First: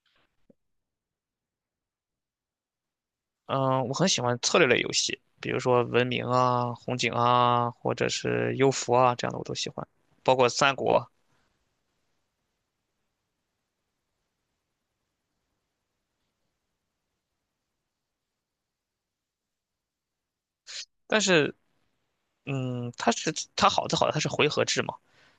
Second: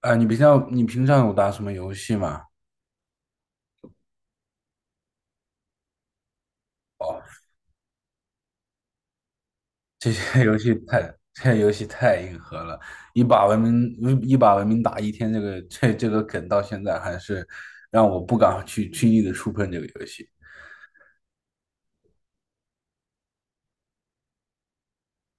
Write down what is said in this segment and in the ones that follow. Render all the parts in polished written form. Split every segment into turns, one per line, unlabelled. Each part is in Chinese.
你平常有打什么游戏吗？
嗯，我很喜欢策略类游戏，比如说文明啊、红警
哦，
啊，或者是幽浮啊这样的我都喜欢，
这
包
些
括
游戏
三
太
国。
这些游戏太硬核了。一把文明打一天，这个这个梗到现在还是让我不敢去轻易的触碰这个游戏。
但是，嗯，它是它好的好的，它是回合制嘛，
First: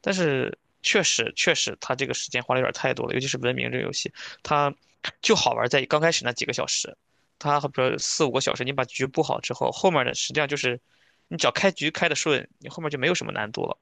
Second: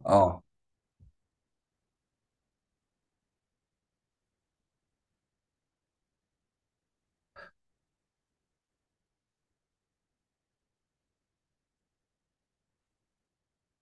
但
哦
是确实它这个时间花的有点太多了，尤其是文明这个游戏，它就好玩在刚开始那几个小时，它比如四五个小时，你把局布好之后，后面的实际上就是你只要开局开的顺，你后面就没有什么难度了。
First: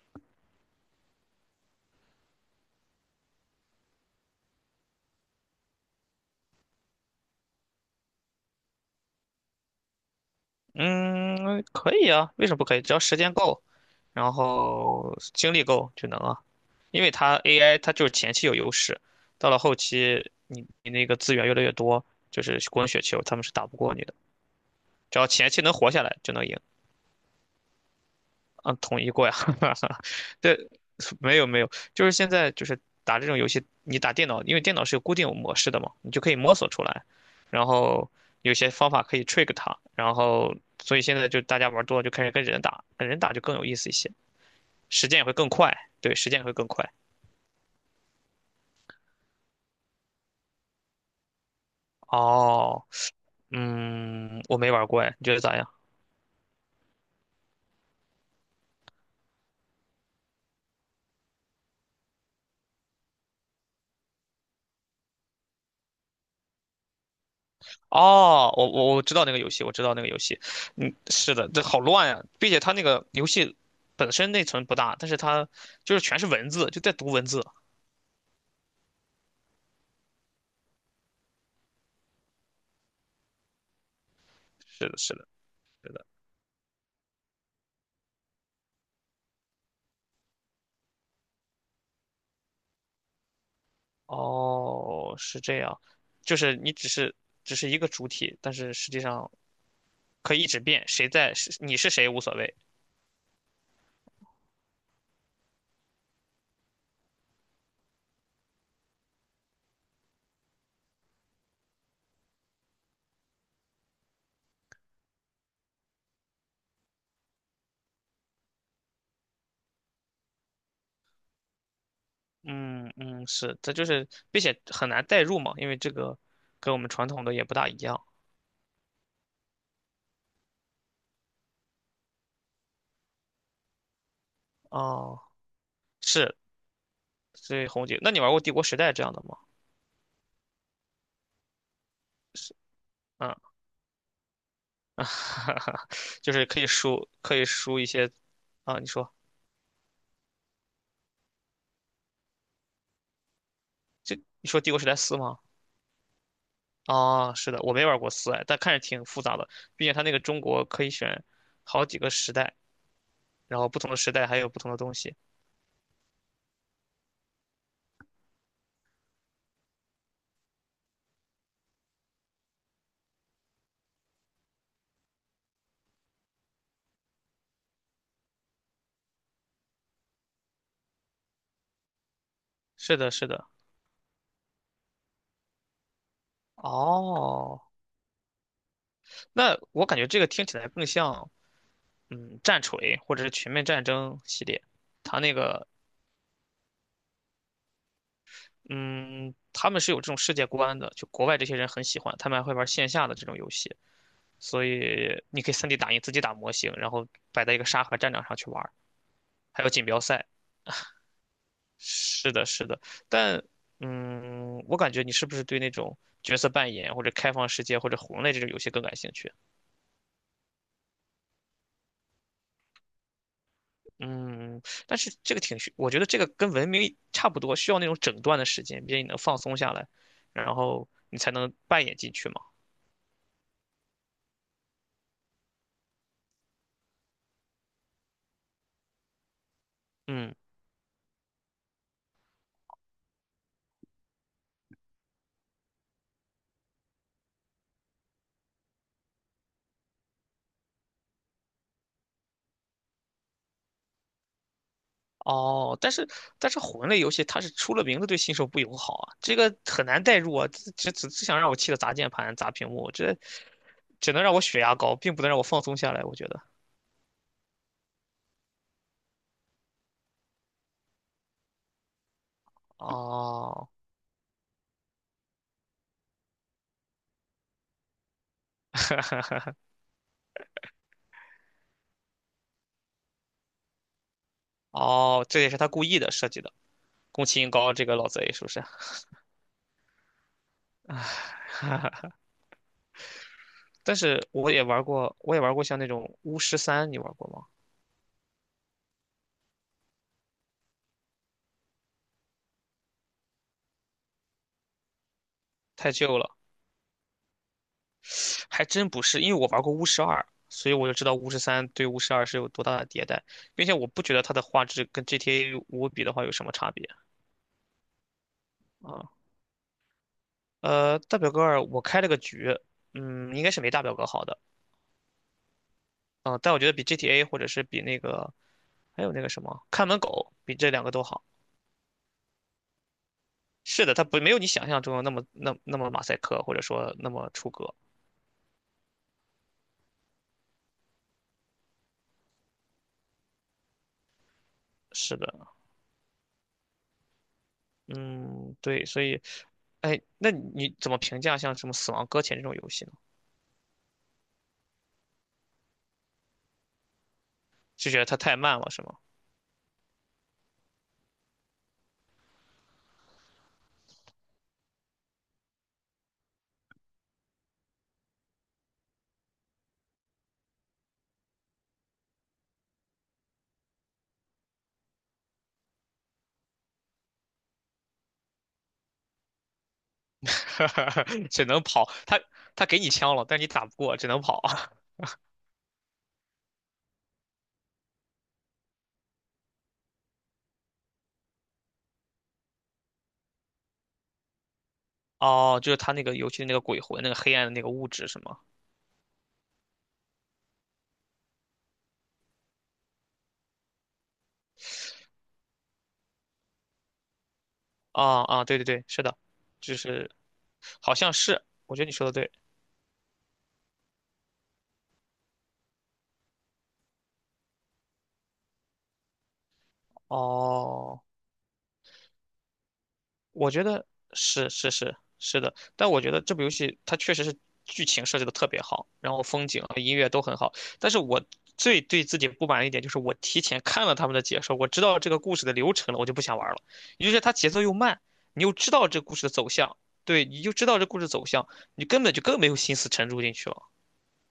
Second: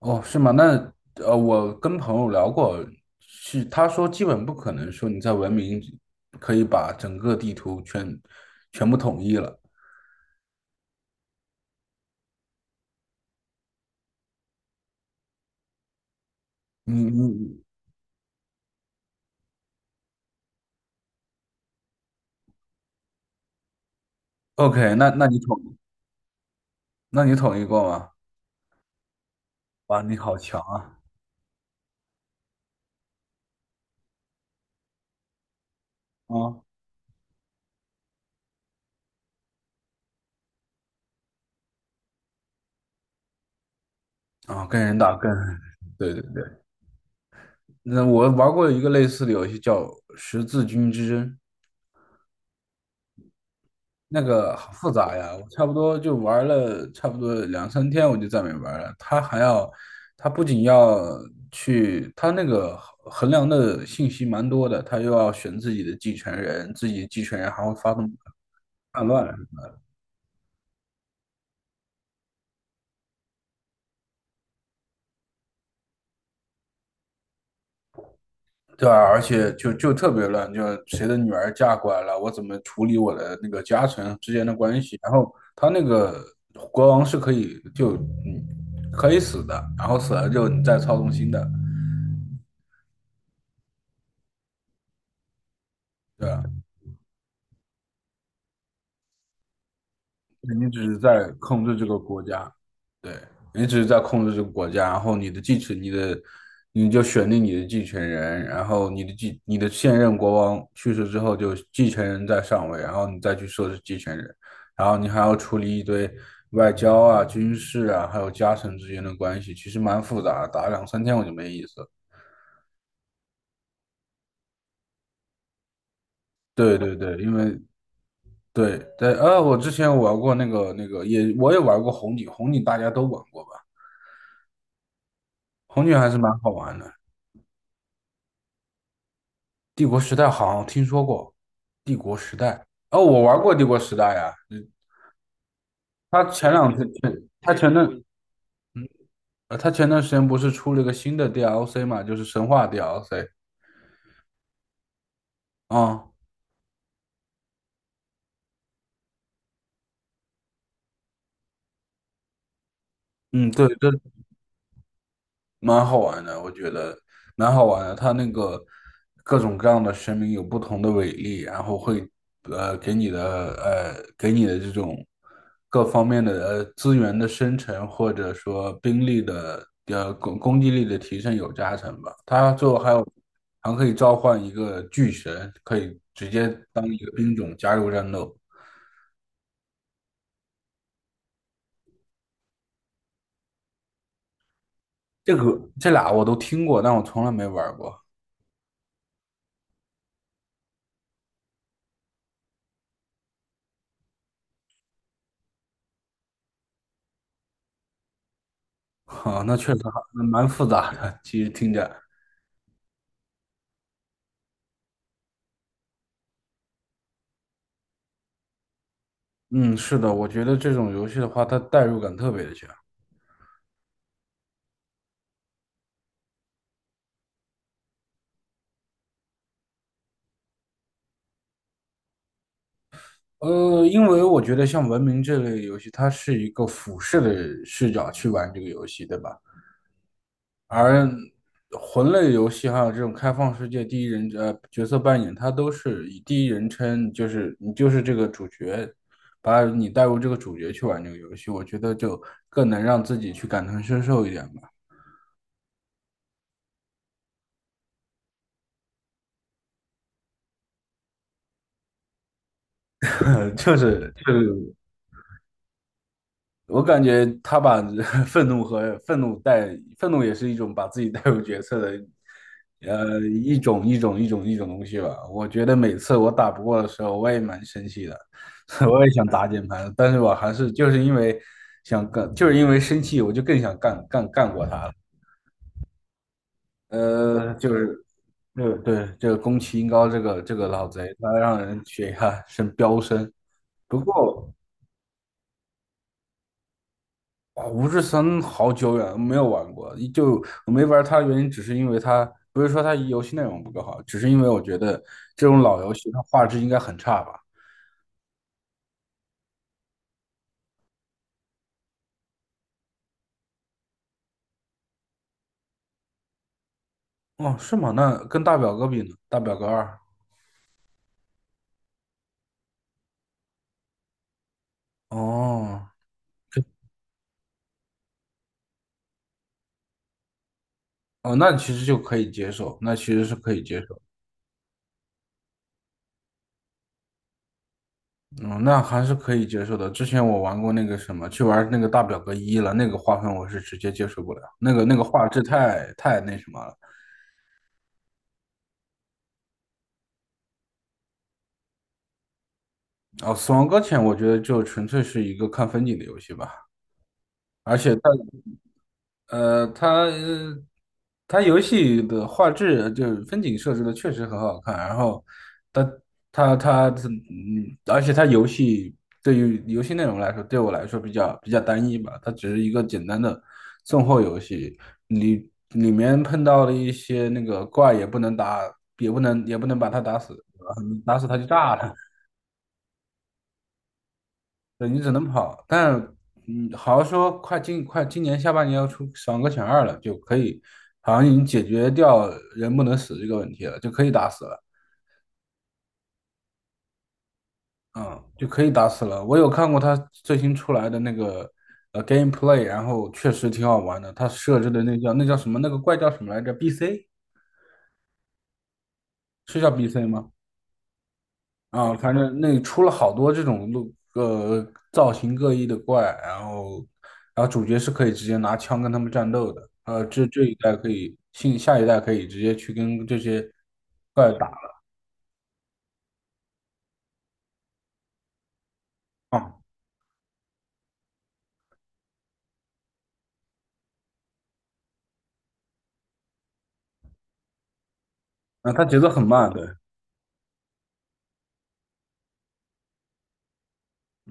哦，是吗？那我跟朋友聊过，是他说基本不可能说你在文明可以把整个地图全部统一了。
嗯，可以啊，为什么不可以？只要时间够。然后精力够就能啊，
你
因为它
你
AI 它就是前期有优势，到了后期你那个资源越来越多，就是滚雪球，他们是打不过你的。
OK?那
只
那
要前期能活下来就能赢。
那你统一过吗？
嗯，统一过呀，
哇，你好强
对，
啊！
没有没有，就是现在就是打这种游戏，你打电脑，因为电脑是有固定模式的嘛，你就可以摸
啊、
索出来，然后有些方法可以 trick 它，然后所以现在就大家玩多了就开始跟人打，跟人打就更有意思一些，
啊，跟人
时
打
间也
跟，
会更快，
对
对，
对
时间也会
对。
更快。
那我玩过一个类似的游戏叫《十字军之争》，
哦，
那
嗯，
个
我没
好
玩
复
过哎，
杂
你
呀，
觉得
我
咋样？
差不多两三天，我就再没玩了。他还要，他不仅要去，他那个衡量的信息蛮多的，他又要选自己的继承人，自己继承人还会发动
哦，我
叛
知道那
乱。
个游戏，我知道那个游戏，嗯，是的，这好乱呀、并且它那个游戏本身内存不大，但是它就是全是文字，就在读文字。
对啊，而且就特别乱，就谁的女儿嫁过来了，我怎么处理我的那个家臣之间的关
是的，
系？然
是的，
后他那
是的。
个国王是嗯可以死的，然后死了之后你再操纵新的，
哦，是这样，
对
就
吧？
是你只是只是一个主体，但是实际上可以一直
你
变，
只是
谁
在
在是
控制
你
这
是
个
谁无
国
所
家，
谓。
对，你只是在控制这个国家，然后你就选定你的继承人，然后你的现任国王去世之后，就继承人在上位，然后你再去设置继承人，然后你还要处理一堆外交啊、军事啊，还有家臣之间的关系，其实蛮复杂的，打两三天我就没意思了。
嗯嗯，是，这就是，并且很难代入嘛，因为这个跟
对
我们
对
传
对，
统
因
的也不
为
大一样。
对对，我之前玩过那个那个也，我也玩过红警，红警大家都玩过吧？
哦。
红警还是蛮
是
好玩的。
所以红姐，那你玩过《帝国时代》这样的吗？
帝国时代好像听说过。帝国时
是，
代哦，我
嗯，
玩过帝国时代呀。嗯 他
就是
前
可以
两天，他
输，
前
可以
它前
输一
段
些，啊，你说，
它前段时间不是出了一个新的 DLC 嘛，就是神话 DLC。
你说《帝国时代四》吗？
啊，
啊，是的，我没玩过四，哎，但看着挺复杂的，毕竟它那个中国可以选好几个时代，
嗯，
然
对，
后不同的
这
时代还有不同的东西。
蛮好玩的，我觉得蛮好玩的。它那个各种各样的神明有不同的伟力，然后会呃给你的给你的这种各方面的资源的生成，或者说兵力的攻击力的提升有加成吧。它最后还
是
有
的，是的，
还可以召唤一个巨神，可以直接当一个兵种
哦，
加入战斗。
那我感觉这个听起来更像，嗯，战锤或者是全面战争系列，它那
这
个。
个这俩我都听过，但我从来没玩过。
嗯，他们是有这种世界观的，就国外这些人很喜欢，他们还会玩线下的这种游戏。所以你可以 3D 打印自己打模型，然后摆在一个沙盒战场上去玩儿
那
还有
确实
锦
还
标赛。
蛮复杂的，其实听着。
是的，是的，但嗯，我感觉你是不是对那种角色扮演或者开放世界或者魂类这种游戏更感兴趣？
嗯，是的，我觉得这种游戏的话，它代入感特别的强。
嗯，但是这个挺需，我觉得这个跟文明差不多，需要那种整段的时间，毕竟你能放松下来，然后你才能扮演进去嘛。
因为我觉得像文明这类游戏，它是一个俯视的视角去玩这个游戏，对吧？
嗯。
而魂类游戏还有这种开放世界第一人呃角色扮演，它都是以第一人称，就是你就是这个主角，把你带入这个主角去玩这个游戏，我觉得就更能让自己去感同身受一点吧。
哦，但是但是魂类游戏它是出了名的对新手不友好啊，这个很难代入啊，这只想让我气得砸键盘、砸屏幕，这
就是
只能
就
让我血
是
压高，并不能让我放松下来，我觉得。
我感觉他把 愤怒和愤怒带，愤怒也是一种把自己带入角色的，
哦
一种东西吧。我觉得每次我打不过的时候，我也蛮生气的，我也想打键盘，但是我还是因为想干，就是因为生气，我就更想干干干过他了。
哦，这也是他故意的设计的，攻崎英
呃，
高
就
这个
是，
老贼是不是？
对对，这个宫崎英高这个老贼，他让人血压飙升。
但
不
是
过，
我也玩过，我也玩过像那种巫师三，你玩过吗？
啊，五指神好久远没有玩过，就我没玩它的原因，只是因为它不是说它游戏内容不够好，只是因为我觉得这种老
太
游戏
旧
它
了，
画质应该很差吧？
还真不是，因为我玩过巫师二，所以我就知道巫师三对巫师二是有多大的迭代，并且我不觉得它的画质跟 GTA 五比的话有什么差别。
哦，是吗？那跟大表哥比呢？
啊，
大表哥二。
呃，大表哥二我开了个局，嗯，应该是没大表哥好的，
哦，
啊，但我觉得比 GTA 或者是比那个还有那个什么看门狗，比这两个都好。
哦，那其实就可以接受，那其实是可以接
是的，
受。
它不没有你想象中的那么那那么马赛克，或者说那么出格。
嗯，那还是可以接受的。之前我玩过那个什么，去玩那个大表哥一了，那个画风我是直接接受不了，那个那个
是
画
的，
质那什么了。
嗯，对，所以，哎，那你怎么评价像什么《死亡搁浅》这种游戏呢？
哦，死亡搁浅我觉得就纯粹是一个看风景的游戏吧。而
就
且
觉得
它
它太慢了，是吗？
呃，它呃它游戏的画质就是风景设置的确实很好看，然后它它而且它游戏对于游戏内容来说，对我来说比较单一吧，它只是一个简单的送货游戏，里里面碰到了一些那个怪也不能打，也不能把它打死，打死 它就
只能
炸
跑，
了。
他给你枪了，但你打不过，只能跑。
对，你只能跑，但好像说快今年下半年要出爽个选二了，就可以，好像已经解决掉人不能死这个问题了，就可以打死了，
哦，就是他那个游戏的那个鬼魂，那个黑暗的那个物质，是
嗯，
吗？
就可以打死了。我有看过他最新出来的那个gameplay,然后确实挺好玩的。他设置的那叫什么那个怪叫什么来着？BC
啊啊，对对对，是的，
是叫
就
BC
是
吗？
好像是，我觉得你
啊，
说的
反
对。
正那出了好多这种路，造型各异的怪，然后，然后主角是可以直接拿枪跟他们战斗的，这这一代可
哦，
以，新下一代可以直接去跟这些
我觉得
怪打
是是的，但我觉得这部游戏它确实是剧情设计的特别好，然后风
啊，
景和音乐都很好。但是我最对自己不满一点就是我提前看了他们的解说，我知道这个故事的流程了，我就不想玩了。也就是它节奏又慢，你又知
那它
道
节
这
奏
故事
很
的走
慢，对，
向，对，你就知道这故事走向，你根本就更没有心思沉住进去了。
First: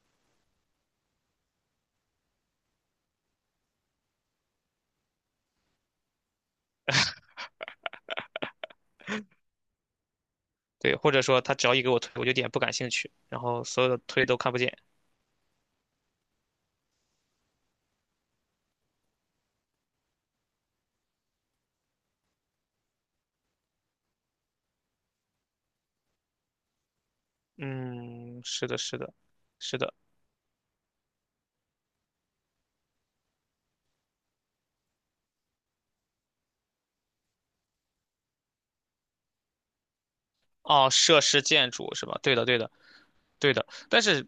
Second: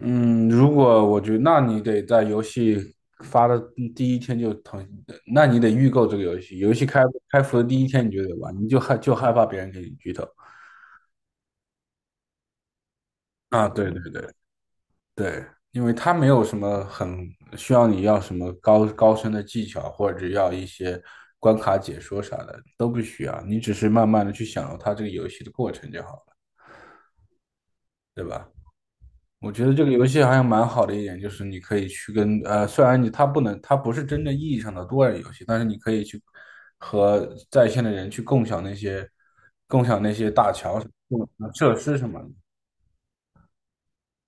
嗯，如果我觉得，那你得在游戏发的第一天就腾，那你得预购这个游戏，开服的第一天你就得玩，你就害怕别人给你剧透
对，或者说他只要一给我推，我就有点不感兴趣，然后
啊，
所
对
有的
对
推
对。
都看不见。
对，因为它没有什么很需要你要什么高深的技巧，或者要一些关卡解说啥的，都不需要。你只是慢慢的去享受它这个游戏的过程就好了，对
嗯，
吧？
是的，是的，
我觉得
是
这个
的。
游戏好像蛮好的一点，就是你可以去跟虽然你它不能，它不是真正意义上的多人游戏，但是你可以去和在线的人去共享那些
哦，设施建
设
筑
施
是
什
吧？
么的。
对的，对的，对的。但是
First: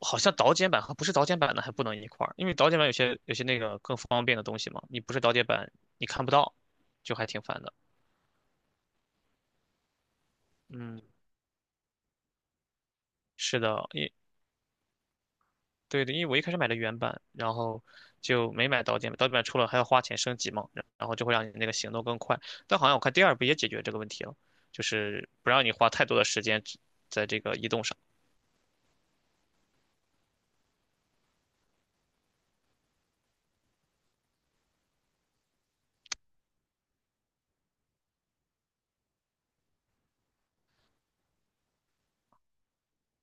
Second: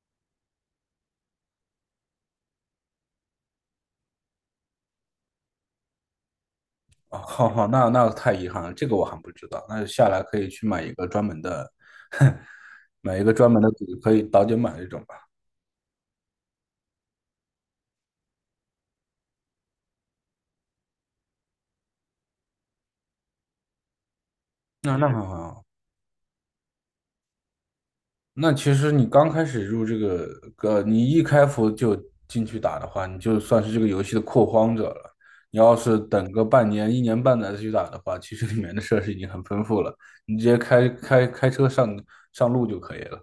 好像导剪版和不是导剪版的还不能一块儿，因为导剪版有些那个更方便的东西嘛，你不是导剪版你看不到，就
哦，
还挺
好
烦
好，
的。
那那太遗憾了，这个我还不知道。那下来可以去买一
嗯，
个专门的。买一个专
是
门的组，
的，
可以早点买这种吧。
对的，因为我一开始买的原版，然后就没买导剪版，导剪版出了还要花钱升级嘛，然后就会让你那个行动更快。但好像我看第二部也解决这个问题了，就
那那很
是不
好。
让你花太多的时间只在这个移动上。
那其实你刚开始入这个，你一开服就进去打的话，你就算是这个游戏的拓荒者了。你要是等个半年、一年半载再去打的话，其实里面的设施已经很丰富了，你直接开车上路就可以了。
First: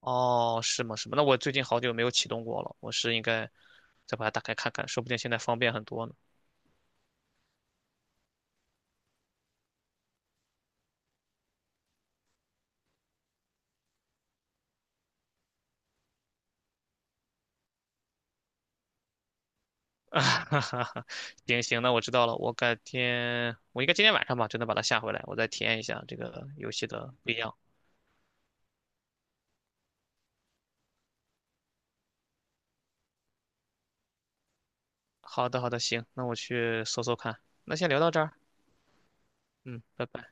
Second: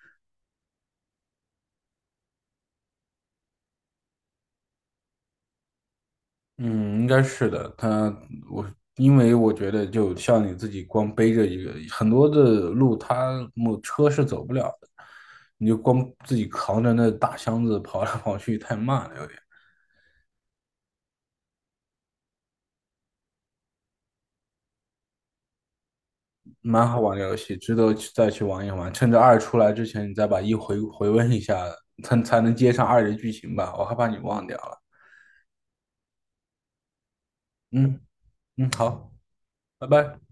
哦，是吗？是吗？那我最近好久没有启动过了，我是应该再把它打开看看，说不定现在方便很多呢。
嗯，应该是的。我因为我觉得，就像你自己光背着一个很多的路，他没车是走不了的，你就光自己扛着那大箱子跑来跑去，太慢了，有点。
啊哈哈哈，行行，那我知道了，我改天，我应该今天晚上吧，就能把它下回来，我再体验一下这个游戏
蛮好
的
玩的
不一
游
样。
戏，值得再去玩一玩。趁着二出来之前，你再把一回温一下，才能接上二的剧情吧。我害怕你忘掉了。
好的，好的，行，那我去搜搜看。那先聊
嗯
到这儿，
嗯，好，
嗯，
拜
拜
拜。
拜。